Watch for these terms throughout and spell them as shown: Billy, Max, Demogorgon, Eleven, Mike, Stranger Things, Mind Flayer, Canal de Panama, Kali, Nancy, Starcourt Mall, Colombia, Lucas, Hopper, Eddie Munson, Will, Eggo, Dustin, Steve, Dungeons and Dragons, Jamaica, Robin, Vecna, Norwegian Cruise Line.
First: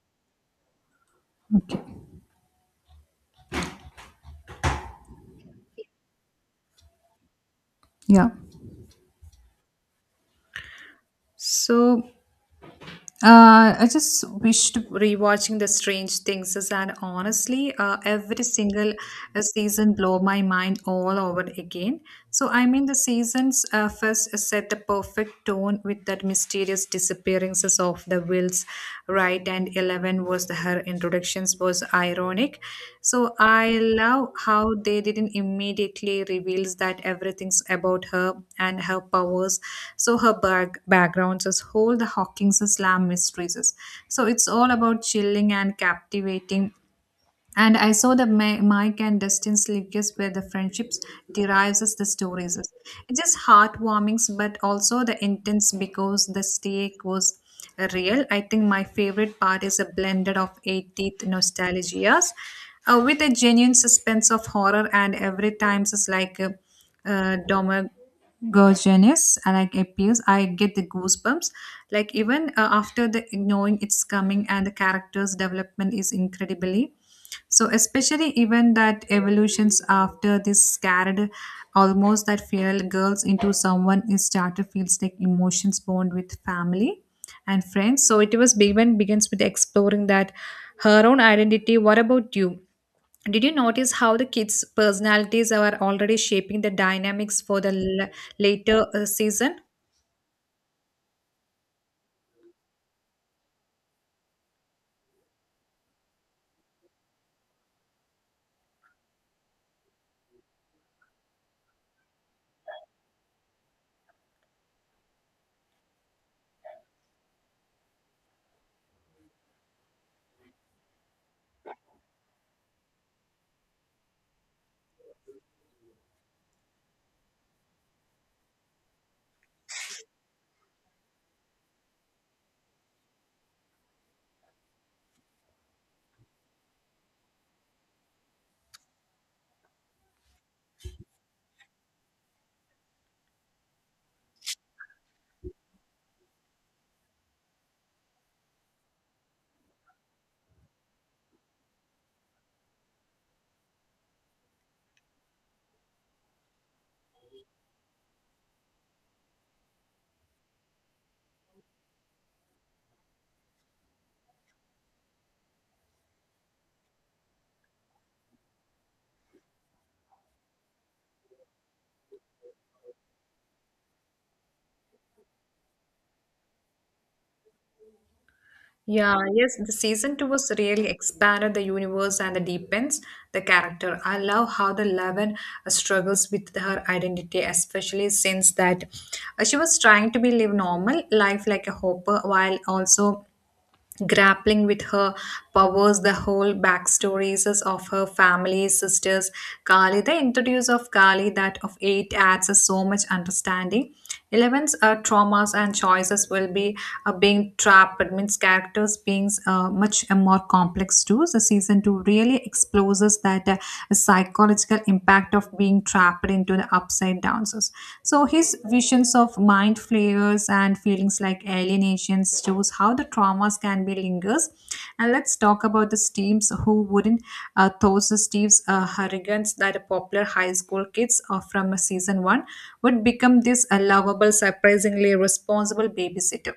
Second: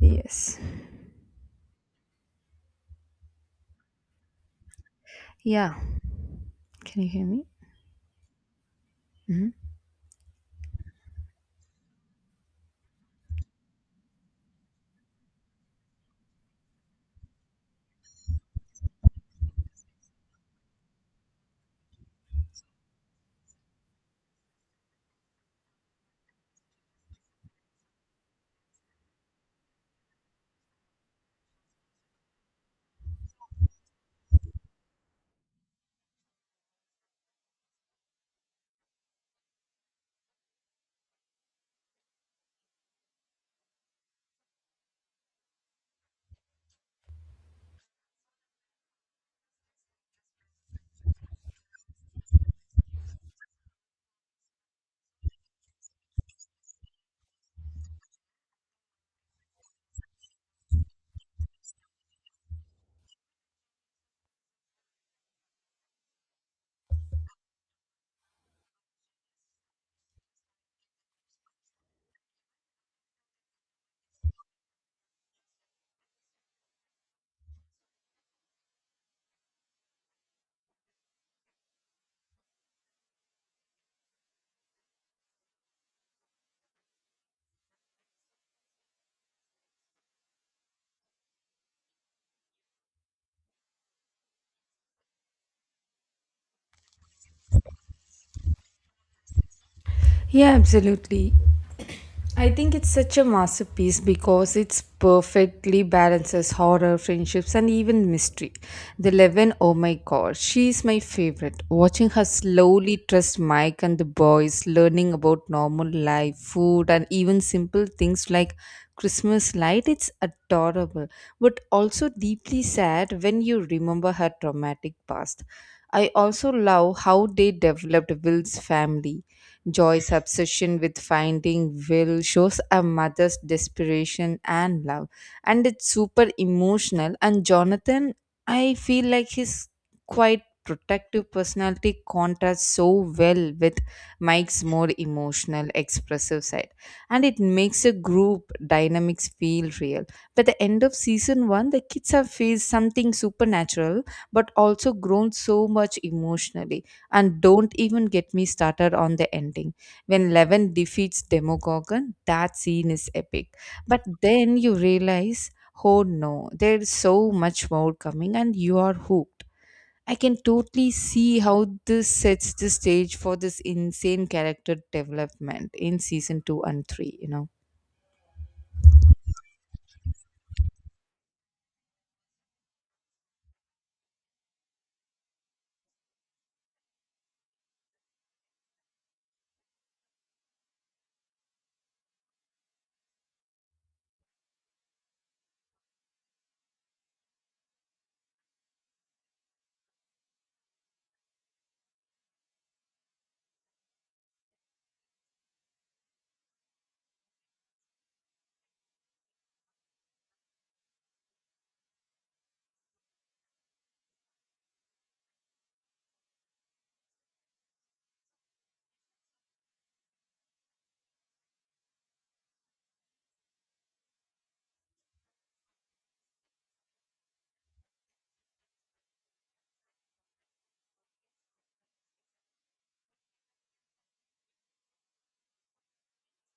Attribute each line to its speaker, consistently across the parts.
Speaker 1: Yes.
Speaker 2: Okay.
Speaker 1: Yeah. Can you hear me?
Speaker 2: Yeah.
Speaker 1: Mhm.
Speaker 2: So I just wished rewatching the Strange Things is, and honestly, every single season blow my mind all over again. The seasons first set the perfect tone with that mysterious disappearances of the wills, right, and 11. 11 was the, her introductions was ironic, so I love how they didn't immediately reveals that everything's about her and her powers. So her backgrounds is whole the hawking's slam mysteries, so it's all about chilling and captivating. And I saw the Mike and Dustin's lives where the friendships derives as the stories. It's just heartwarming, but also the intense because the stake was real. I think my favorite part is a blended of 80th nostalgias with a genuine suspense of horror, and every time it's like Domer Gorgeous, I like appears. I get the goosebumps. Like even after the knowing it's coming, and the character's development is incredibly so, especially even that evolutions after this scared almost that fear girls into someone is started feels like emotions bond with family and friends. So it was even begins with exploring that her own identity. What about you? Did you notice how the kids' personalities are already shaping the dynamics for the later season?
Speaker 1: Yeah, absolutely. I think it's such a masterpiece because it's perfectly balances horror, friendships, and even mystery. The Eleven, oh my god, she's my favorite. Watching her slowly trust Mike and the boys, learning about normal life, food, and even simple things like Christmas light, it's adorable, but also deeply sad when you remember her traumatic past. I also love how they developed Will's family, Joy's obsession with finding Will shows a mother's desperation and love, and it's super emotional. And Jonathan, I feel like his quite protective personality contrasts so well with Mike's more emotional, expressive side, and it makes a group dynamics feel real. By the end of season one, the kids have faced something supernatural but also grown so much emotionally, and don't even get me started on the ending. When Levin defeats Demogorgon, that scene is epic. But then you realize, oh no, there's so much more coming, and you are hooked. I can totally see how this sets the stage for this insane character development in season two and three, you know.
Speaker 2: Yeah, yes, the season two was really expanded the universe and the deepens the character. I love how the 11 struggles with her identity, especially since that she was trying to be live normal life like a hopper, while also grappling with her powers, the whole backstories of her family, sisters, Kali. The introduce of Kali, that of eight, adds us so much understanding. 11's traumas and choices will be being trapped, means characters being much more complex too. The season two really explores that psychological impact fact of being trapped into the upside downs. So his visions of mind flares and feelings like alienations shows how the traumas can be lingers. And let's talk about the Steves, who wouldn't, those Steves hurricanes that are popular high school kids from season one would become this lovable, surprisingly responsible babysitter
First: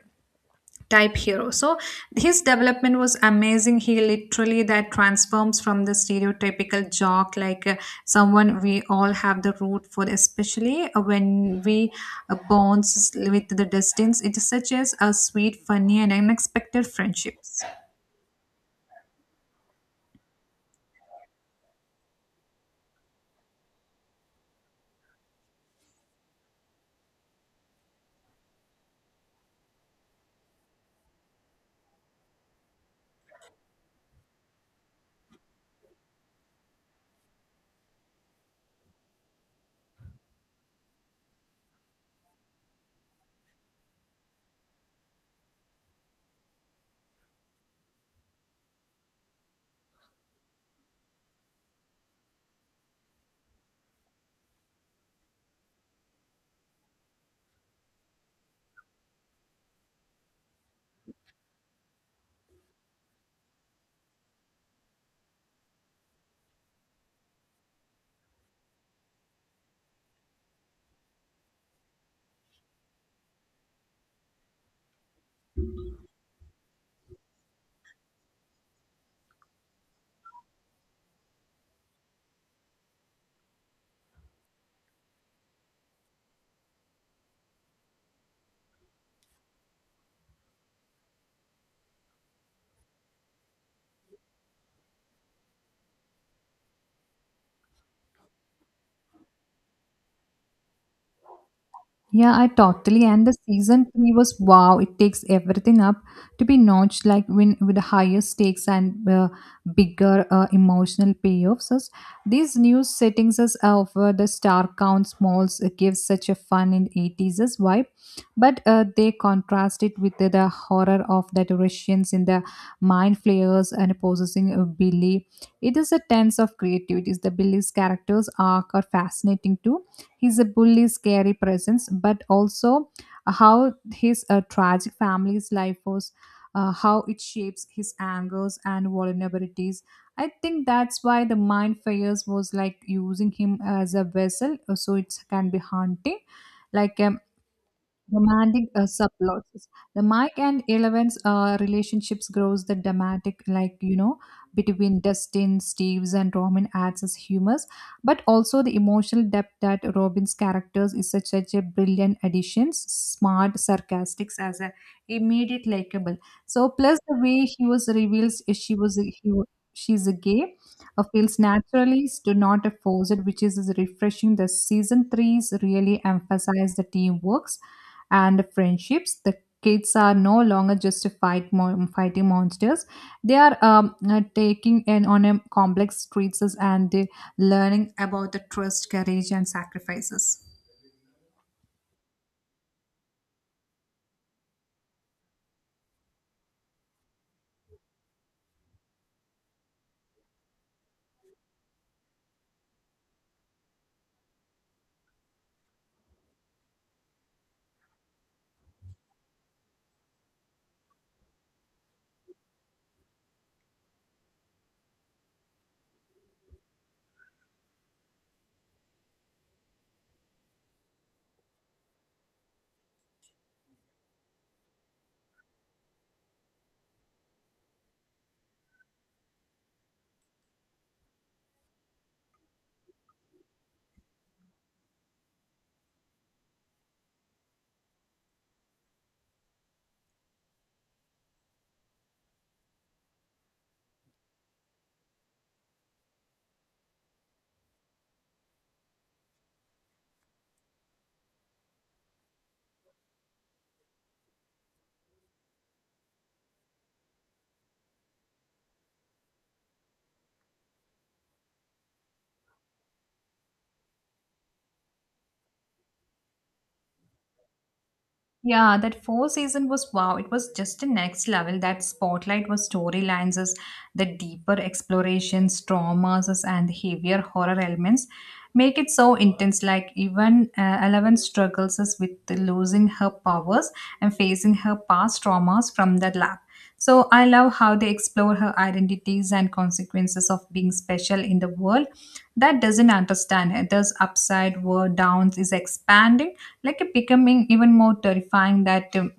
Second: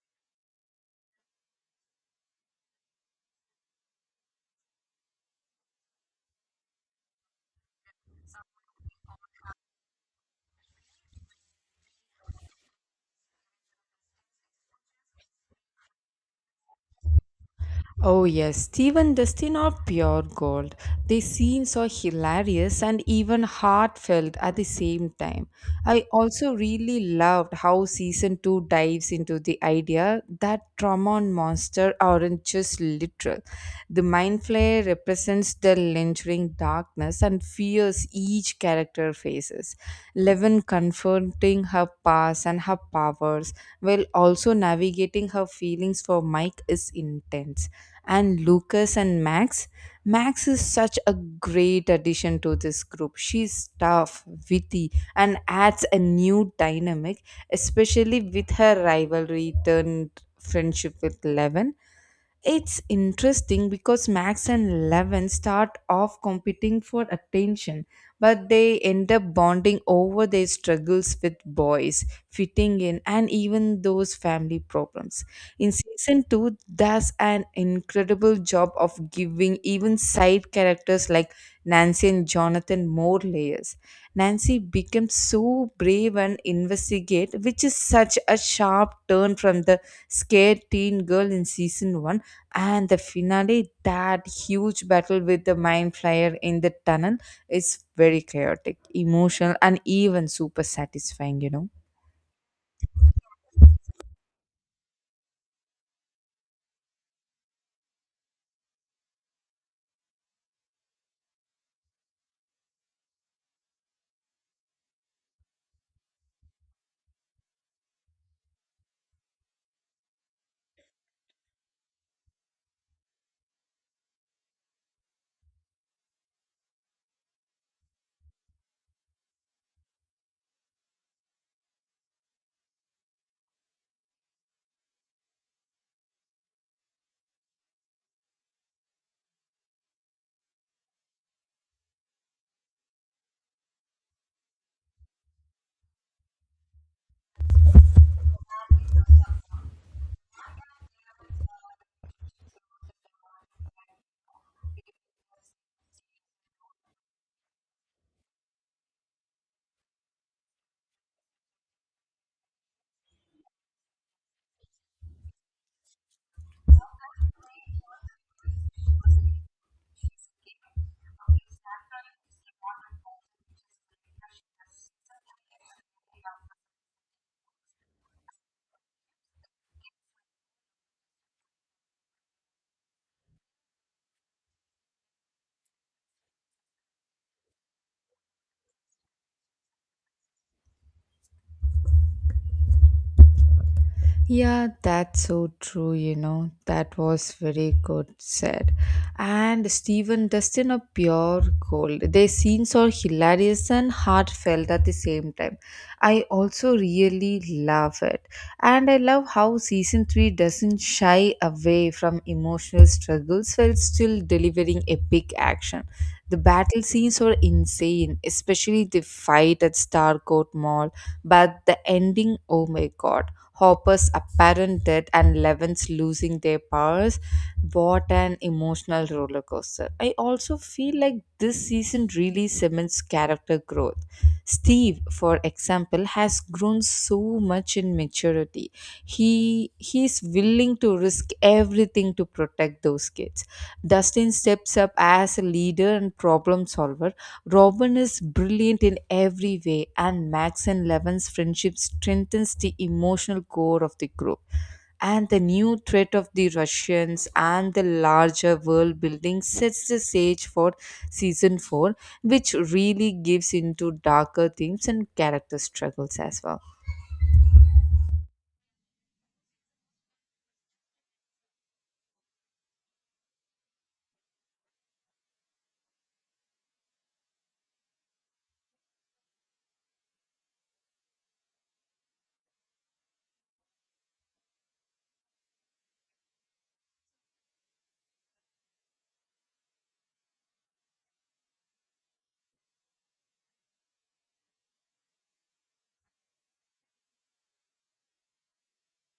Speaker 2: type hero. So his development was amazing. He literally that transforms from the stereotypical jock, like someone we all have the root for, especially when we bonds with the distance. It is such as a sweet, funny, and unexpected friendships.
Speaker 1: Oh yes, Stephen, Dustin, are pure gold. The scenes are hilarious and even heartfelt at the same time. I also really loved how season 2 dives into the idea that trauma and monster aren't just literal. The mind flare represents the lingering darkness and fears each character faces. Levin confronting her past and her powers while also navigating her feelings for Mike is intense, and Lucas and Max. Max is such a great addition to this group. She's tough, witty, and adds a new dynamic, especially with her rivalry turned friendship with Levin. It's interesting because Max and Levin start off competing for attention, but they end up bonding over their struggles with boys, fitting in, and even those family problems. In season 2, does an incredible job of giving even side characters like Nancy and Jonathan more layers. Nancy becomes so brave and investigate, which is such a sharp turn from the scared teen girl in season 1, and the finale, that huge battle with the mind flyer in the tunnel, is very chaotic, emotional, and even super satisfying, you know.
Speaker 2: Yeah, I totally. And the season three was wow. It takes everything up to be notched, like when with the higher stakes and bigger emotional payoffs. As these new settings as over the star count malls gives such a fun and 80s as vibe, but they contrast it with the horror of that Russians in the mind flayers and possessing Billy. It is a tense of creativity. The Billy's characters arc are fascinating too, he's a bully scary presence, but also how his tragic family's life was, how it shapes his angers and vulnerabilities. I think that's why the mind fires was like using him as a vessel, so it can be haunting. like um, Romantic subplots. The Mike and 11's relationships grows the dramatic, like you know, between Dustin, Steve's, and Robin adds his humors, but also the emotional depth. That Robin's characters is such, such a brilliant addition, smart, sarcastic, as a immediate likable. So plus the way he was reveals if she was a- he wa- she's a gay. Feels naturally, do not force it, which is refreshing. The season threes really emphasize the teamwork and friendships. The kids are no longer just fighting monsters. They are taking in on a complex streets, and they learning about the trust, courage, and sacrifices.
Speaker 1: Yeah, that's so true, you know. That was very good said. And Stephen Dustin are pure gold. Their scenes are hilarious and heartfelt at the same time. I also really love it. And I love how season 3 doesn't shy away from emotional struggles while still delivering epic action. The battle scenes were insane, especially the fight at Starcourt Mall. But the ending, oh my god, Hopper's apparent death and Levin's losing their powers. What an emotional roller coaster. I also feel like this season really cements character growth. Steve, for example, has grown so much in maturity. He's willing to risk everything to protect those kids. Dustin steps up as a leader and problem solver, Robin is brilliant in every way, and Max and Levin's friendship strengthens the emotional core of the group. And the new threat of the Russians and the larger world building sets the stage for season 4, which really gives into darker themes and character struggles as well.
Speaker 2: Yeah, that four season was wow. It was just the next level. That spotlight was storylines, as the deeper explorations, traumas, and heavier horror elements make it so intense. Like even 11 struggles as with losing her powers and facing her past traumas from the lab. So I love how they explore her identities and consequences of being special in the world that doesn't understand it. This upside, were downs is expanding, like a becoming even more terrifying that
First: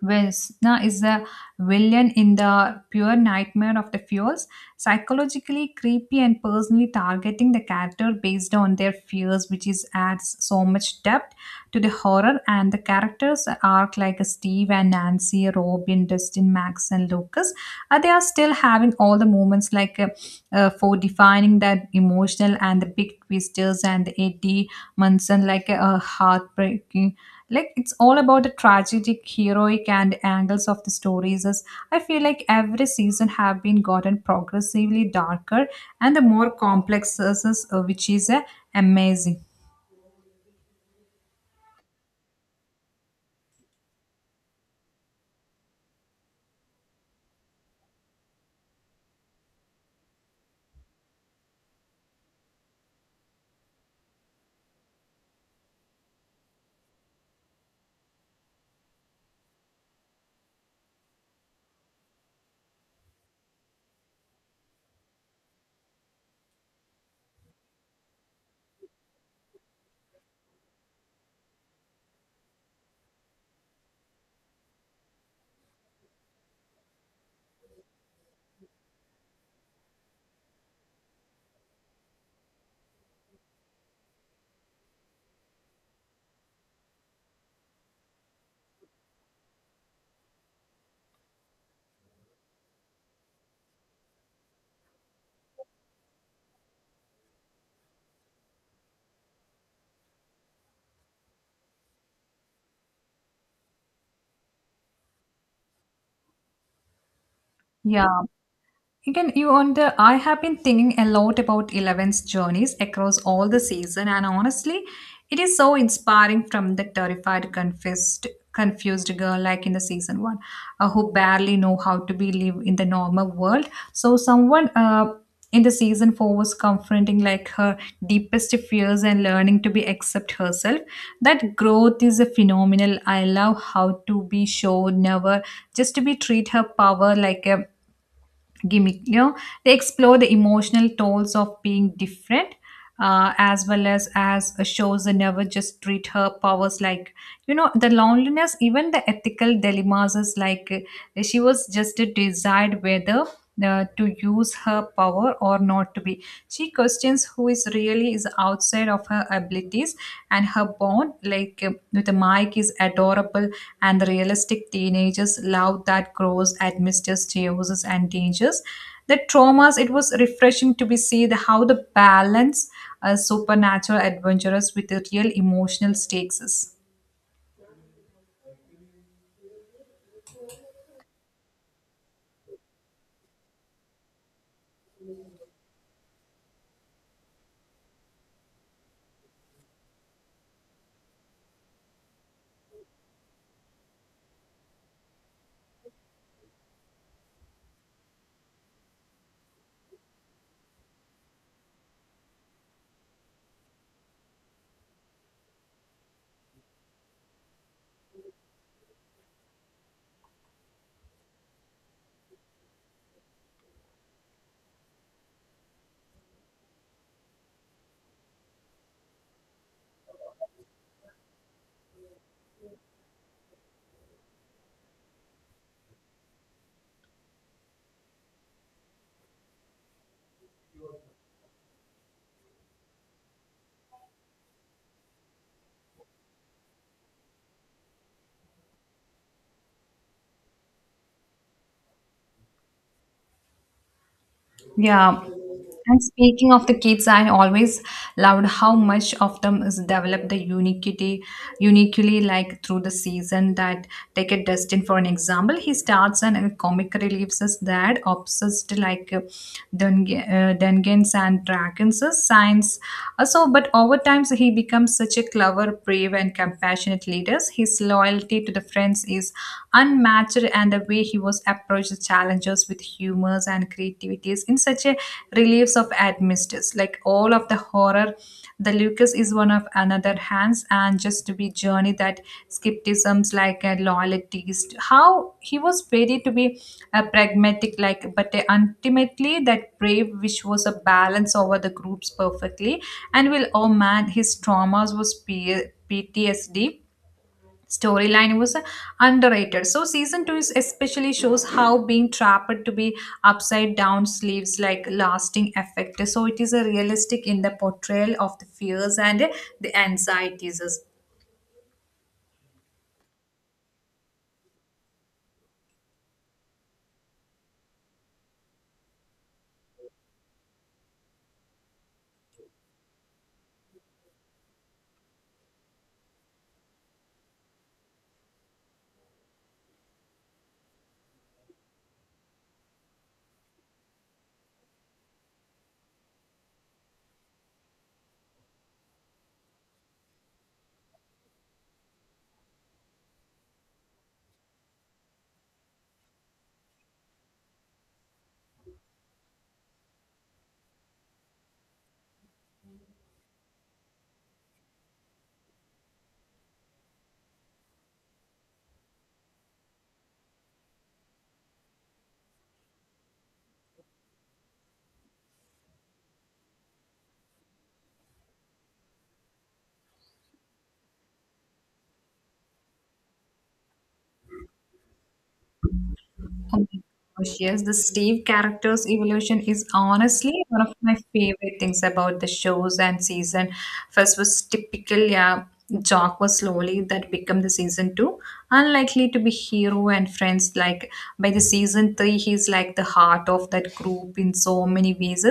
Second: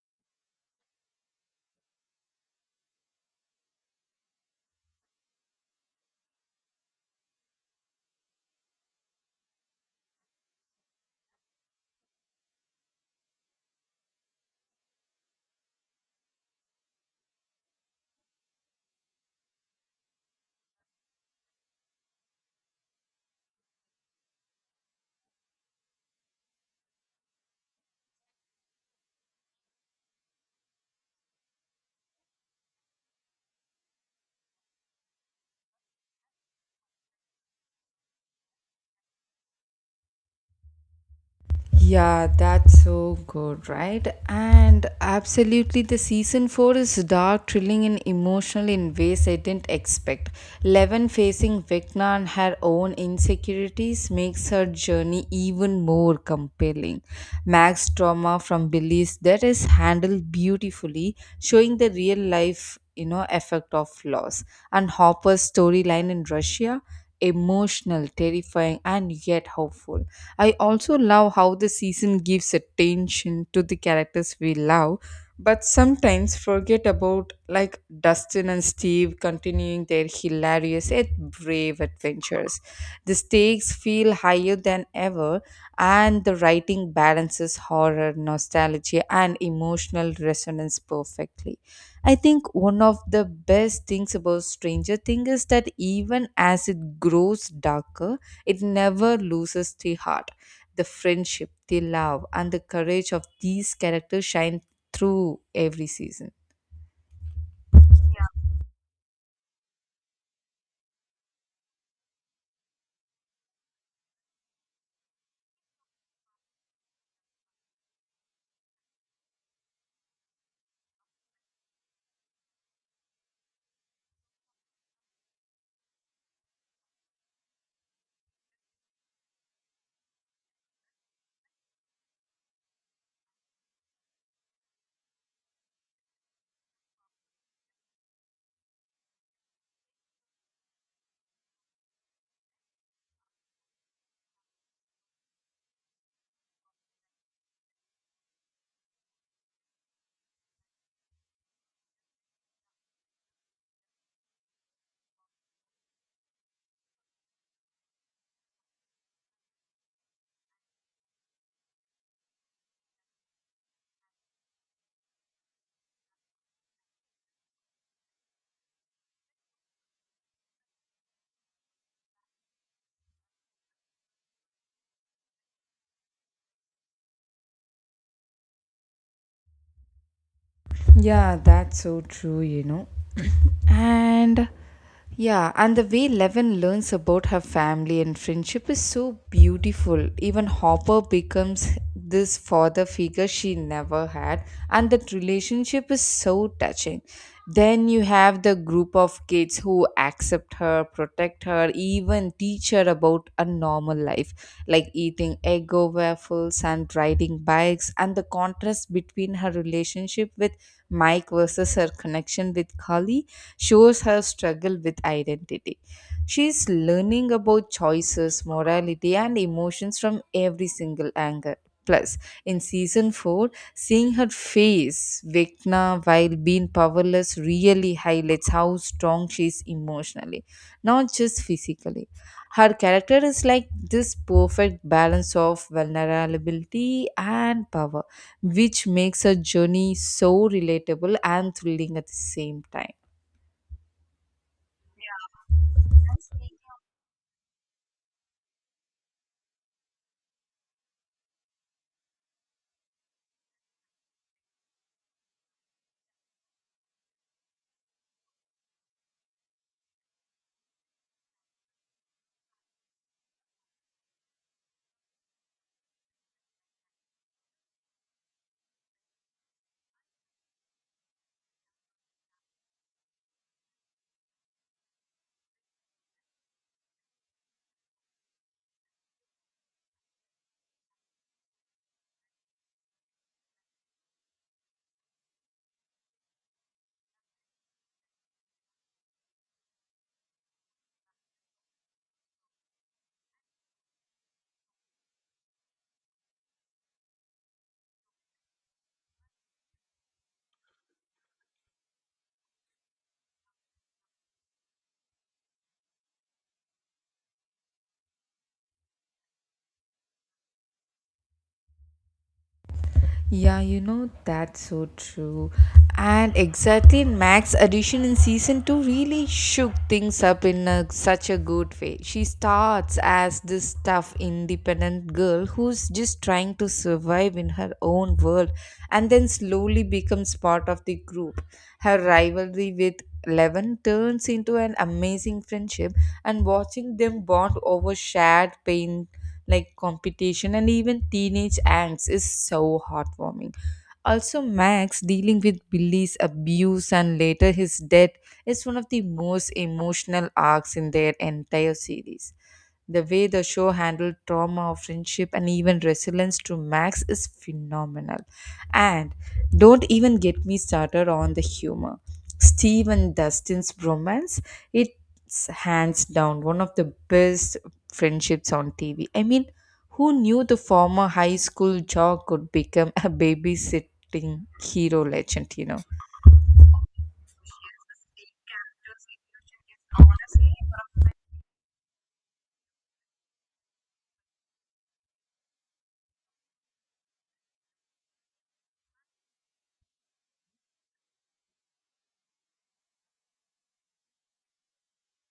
Speaker 2: where Sna is the villain in the pure nightmare of the fears, psychologically creepy and personally targeting the character based on their fears, which is adds so much depth to the horror. And the characters arc like Steve and Nancy, Robin, Dustin, Max, and Lucas. They are still having all the moments like for defining that emotional and the big twisters, and the Eddie Munson like a heartbreaking, like it's all about the tragic heroic and angles of the stories. As I feel like every season have been gotten progressively darker and the more complex, which is amazing.
Speaker 1: Yeah, that's so good, right? And absolutely, the season 4 is dark, thrilling, and emotional in ways I didn't expect. Levin facing Vecna and her own insecurities makes her journey even more compelling. Max's trauma from Billy's death is handled beautifully, showing the real life, you know, effect of loss, and Hopper's storyline in Russia, emotional, terrifying, and yet hopeful. I also love how the season gives attention to the characters we love, but sometimes forget about, like Dustin and Steve continuing their hilarious yet brave adventures. The stakes feel higher than ever, and the writing balances horror, nostalgia, and emotional resonance perfectly. I think one of the best things about Stranger Things is that even as it grows darker, it never loses the heart. The friendship, the love, and the courage of these characters shine through every season.
Speaker 2: Yeah. Again, you wonder. I have been thinking a lot about 11's journeys across all the season, and honestly, it is so inspiring from the terrified, confused girl like in the season one, who barely know how to be live in the normal world. So someone in the season four was confronting like her deepest fears and learning to be accept herself. That growth is a phenomenal. I love how to be shown never just to be treat her power like a gimmick, you know, they explore the emotional tolls of being different, as well as shows they never just treat her powers like, you know, the loneliness, even the ethical dilemmas is like, she was just a desired weather to use her power or not to be. She questions who is really is outside of her abilities, and her bond, like with Mike, is adorable, and the realistic teenagers love that grows amidst chaoses and dangers. The traumas. It was refreshing to be see the how the balance a supernatural adventurous with the real emotional stakes is.
Speaker 1: Yeah, that's so true, you know. And yeah, and the way Levin learns about her family and friendship is so beautiful. Even Hopper becomes this father figure she never had, and that relationship is so touching. Then you have the group of kids who accept her, protect her, even teach her about a normal life, like eating Eggo waffles and riding bikes, and the contrast between her relationship with Mike versus her connection with Kali shows her struggle with identity. She's learning about choices, morality, and emotions from every single angle. Plus, in season 4, seeing her face Vecna while being powerless really highlights how strong she is emotionally, not just physically. Her character is like this perfect balance of vulnerability and power, which makes her journey so relatable and thrilling at the same time.
Speaker 2: Yeah. And speaking of the kids, I always loved how much of them is developed the uniquity, uniquely like through the season. That take a Dustin for an example. He starts and a comic relieves us that obsessed like Dungans and Dragons signs. So, but over time, so he becomes such a clever, brave, and compassionate leader. His loyalty to the friends is unmatched, and the way he was approached the challenges with humors and creativities in such a reliefs of atmospheres. Like all of the horror, the Lucas is one of another hands, and just to be journey that skepticisms like a loyalties. How he was ready to be a pragmatic, like, but ultimately that brave, which was a balance over the groups perfectly. And will, oh man, his traumas was PTSD storyline was underrated. So season 2 is especially shows how being trapped to be upside down sleeves like lasting effect. So it is a realistic in the portrayal of the fears and the anxieties.
Speaker 1: Yeah, you know, that's so true. And exactly, Mac's addition in season 2 really shook things up in such a good way. She starts as this tough, independent girl who's just trying to survive in her own world, and then slowly becomes part of the group. Her rivalry with Eleven turns into an amazing friendship, and watching them bond over shared pain, like competition and even teenage angst, is so heartwarming. Also, Max dealing with Billy's abuse and later his death is one of the most emotional arcs in their entire series. The way the show handled trauma, friendship, and even resilience to Max is phenomenal. And don't even get me started on the humor. Steve and Dustin's bromance, it's hands down one of the best friendships on TV. I mean, who knew the former high school jock could become a babysitting hero legend, you know?
Speaker 2: Oh my gosh, yes, the Steve character's evolution is honestly one of my favorite things about the shows and season. First was typical, yeah, Jock was slowly that become the season two. Unlikely to be hero and friends, like by the season three, he's like the heart of that group in so many ways.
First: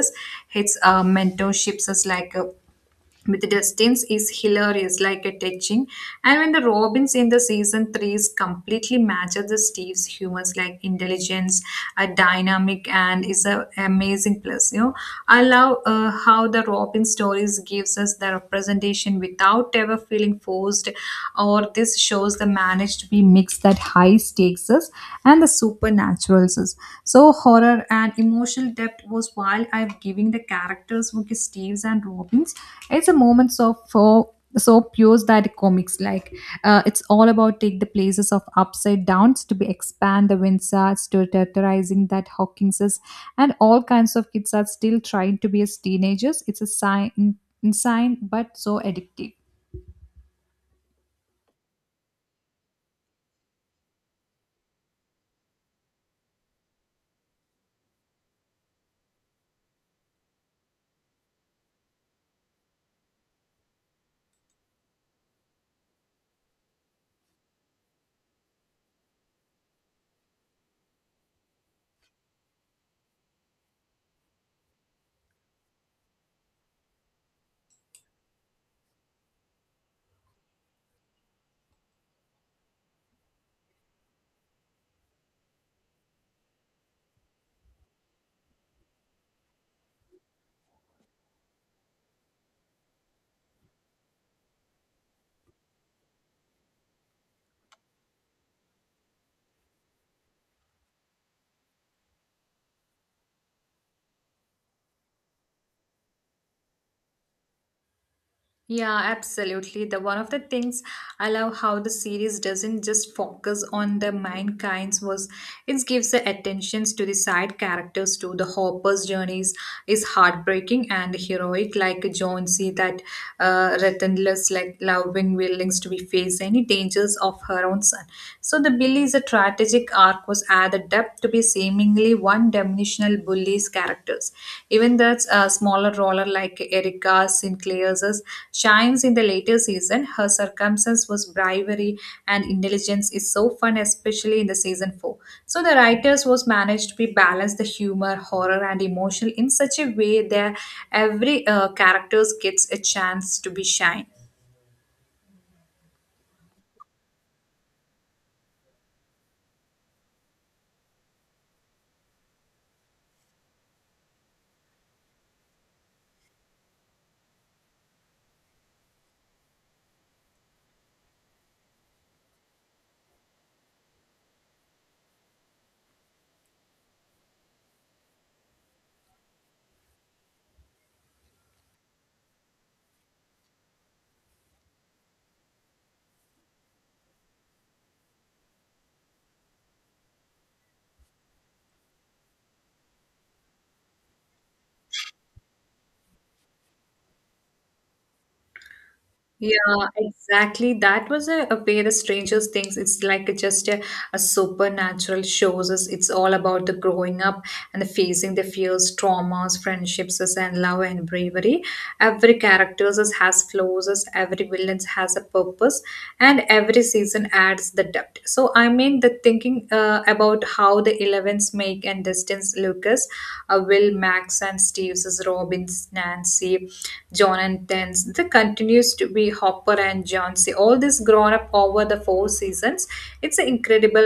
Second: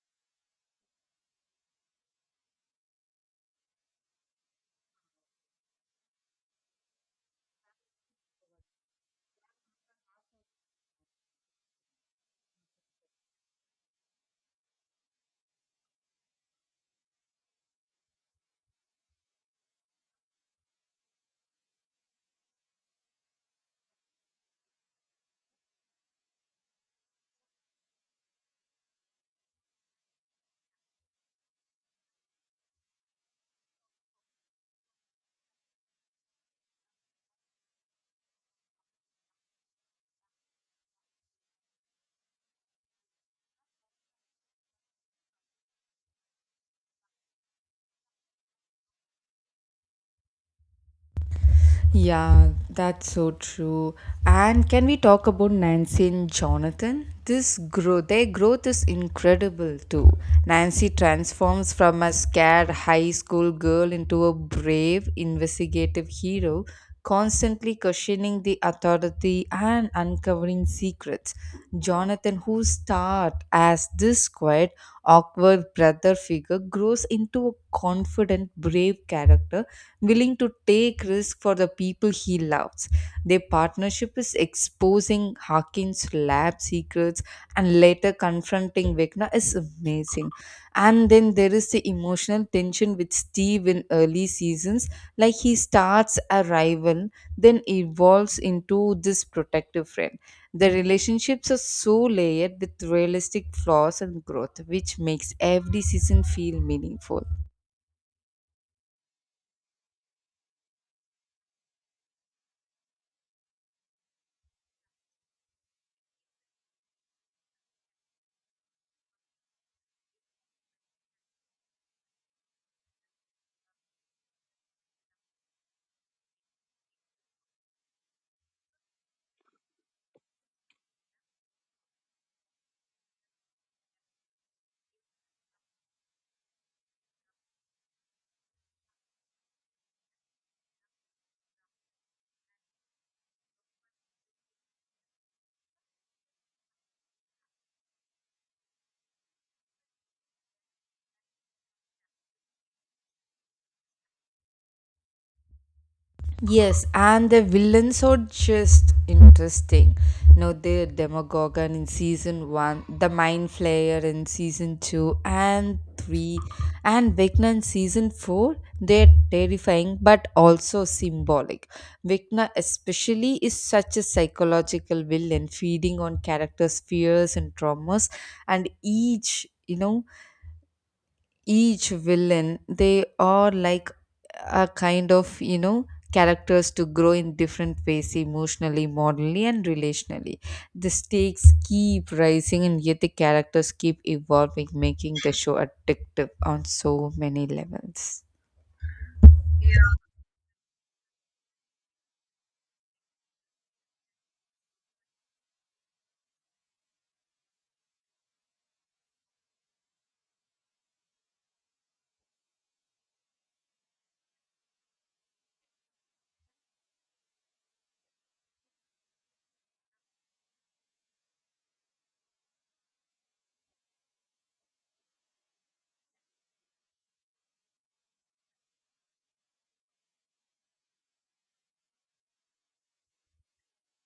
Speaker 2: His mentorships is like a with the distance is hilarious, like a touching. And when the Robins in the season threes completely matches the Steve's humors, like intelligence, a dynamic, and is a amazing plus. You know, I love how the Robin stories gives us the representation without ever feeling forced, or this shows the managed to be mixed that high stakes us and the supernatural. So horror and emotional depth was while I am giving the characters were Steve's and Robin's. It's a moments of for so pure that comics like, it's all about take the places of upside downs to be expand the windsars to terrorizing that Hawkinses, and all kinds of kids are still trying to be as teenagers. It's a sign insane, but so addictive.
Speaker 1: Yeah, that's so true. And can we talk about Nancy and Jonathan? This growth, their growth is incredible too. Nancy transforms from a scared high school girl into a brave investigative hero, constantly questioning the authority and uncovering secrets. Jonathan, who starts as this quiet, awkward brother figure, grows into a confident, brave character willing to take risk for the people he loves. Their partnership is exposing Harkin's lab secrets and later confronting Vecna is amazing. And then there is the emotional tension with Steve in early seasons, like he starts a rival, then evolves into this protective friend. The relationships are so layered with realistic flaws and growth, which makes every season feel meaningful.
Speaker 2: Yeah, absolutely. The one of the things I love how the series doesn't just focus on the mankind's was, it gives the attentions to the side characters. To the Hopper's journeys is heartbreaking and heroic, like John C. that relentless, like loving willings to be face any dangers of her own son. So the Billy's a tragic arc was added depth to be seemingly one-dimensional bullies characters. Even the smaller roller like Erica Sinclair's shines in the later season. Her circumstance was bravery and intelligence is so fun, especially in the season four. So the writers was managed to be balanced the humor, horror, and emotional in such a way that every characters gets a chance to be shine.
Speaker 1: Yes, and the villains are just interesting. No, the Demogorgon in season one, the Mind Flayer in season two and three, and Vecna in season four. They're terrifying but also symbolic. Vecna, especially, is such a psychological villain, feeding on characters' fears and traumas, and each each villain, they are like a kind of, you know, characters to grow in different ways, emotionally, morally, and relationally. The stakes keep rising, and yet the characters keep evolving, making the show addictive on so many levels.
Speaker 2: Yeah, exactly. That was a pair of strangers things. It's like just a supernatural shows us. It's all about the growing up and the facing the fears, traumas, friendships, us, and love and bravery. Every character has flaws. Us, every villain has a purpose, and every season adds the depth. So I mean, the thinking about how the Elevens make and distance Lucas, Will, Max, and Steve's, Robbins, Nancy, John, and Tens, the continues to be Hopper and John. See, all this grown up over the four seasons. It's incredible.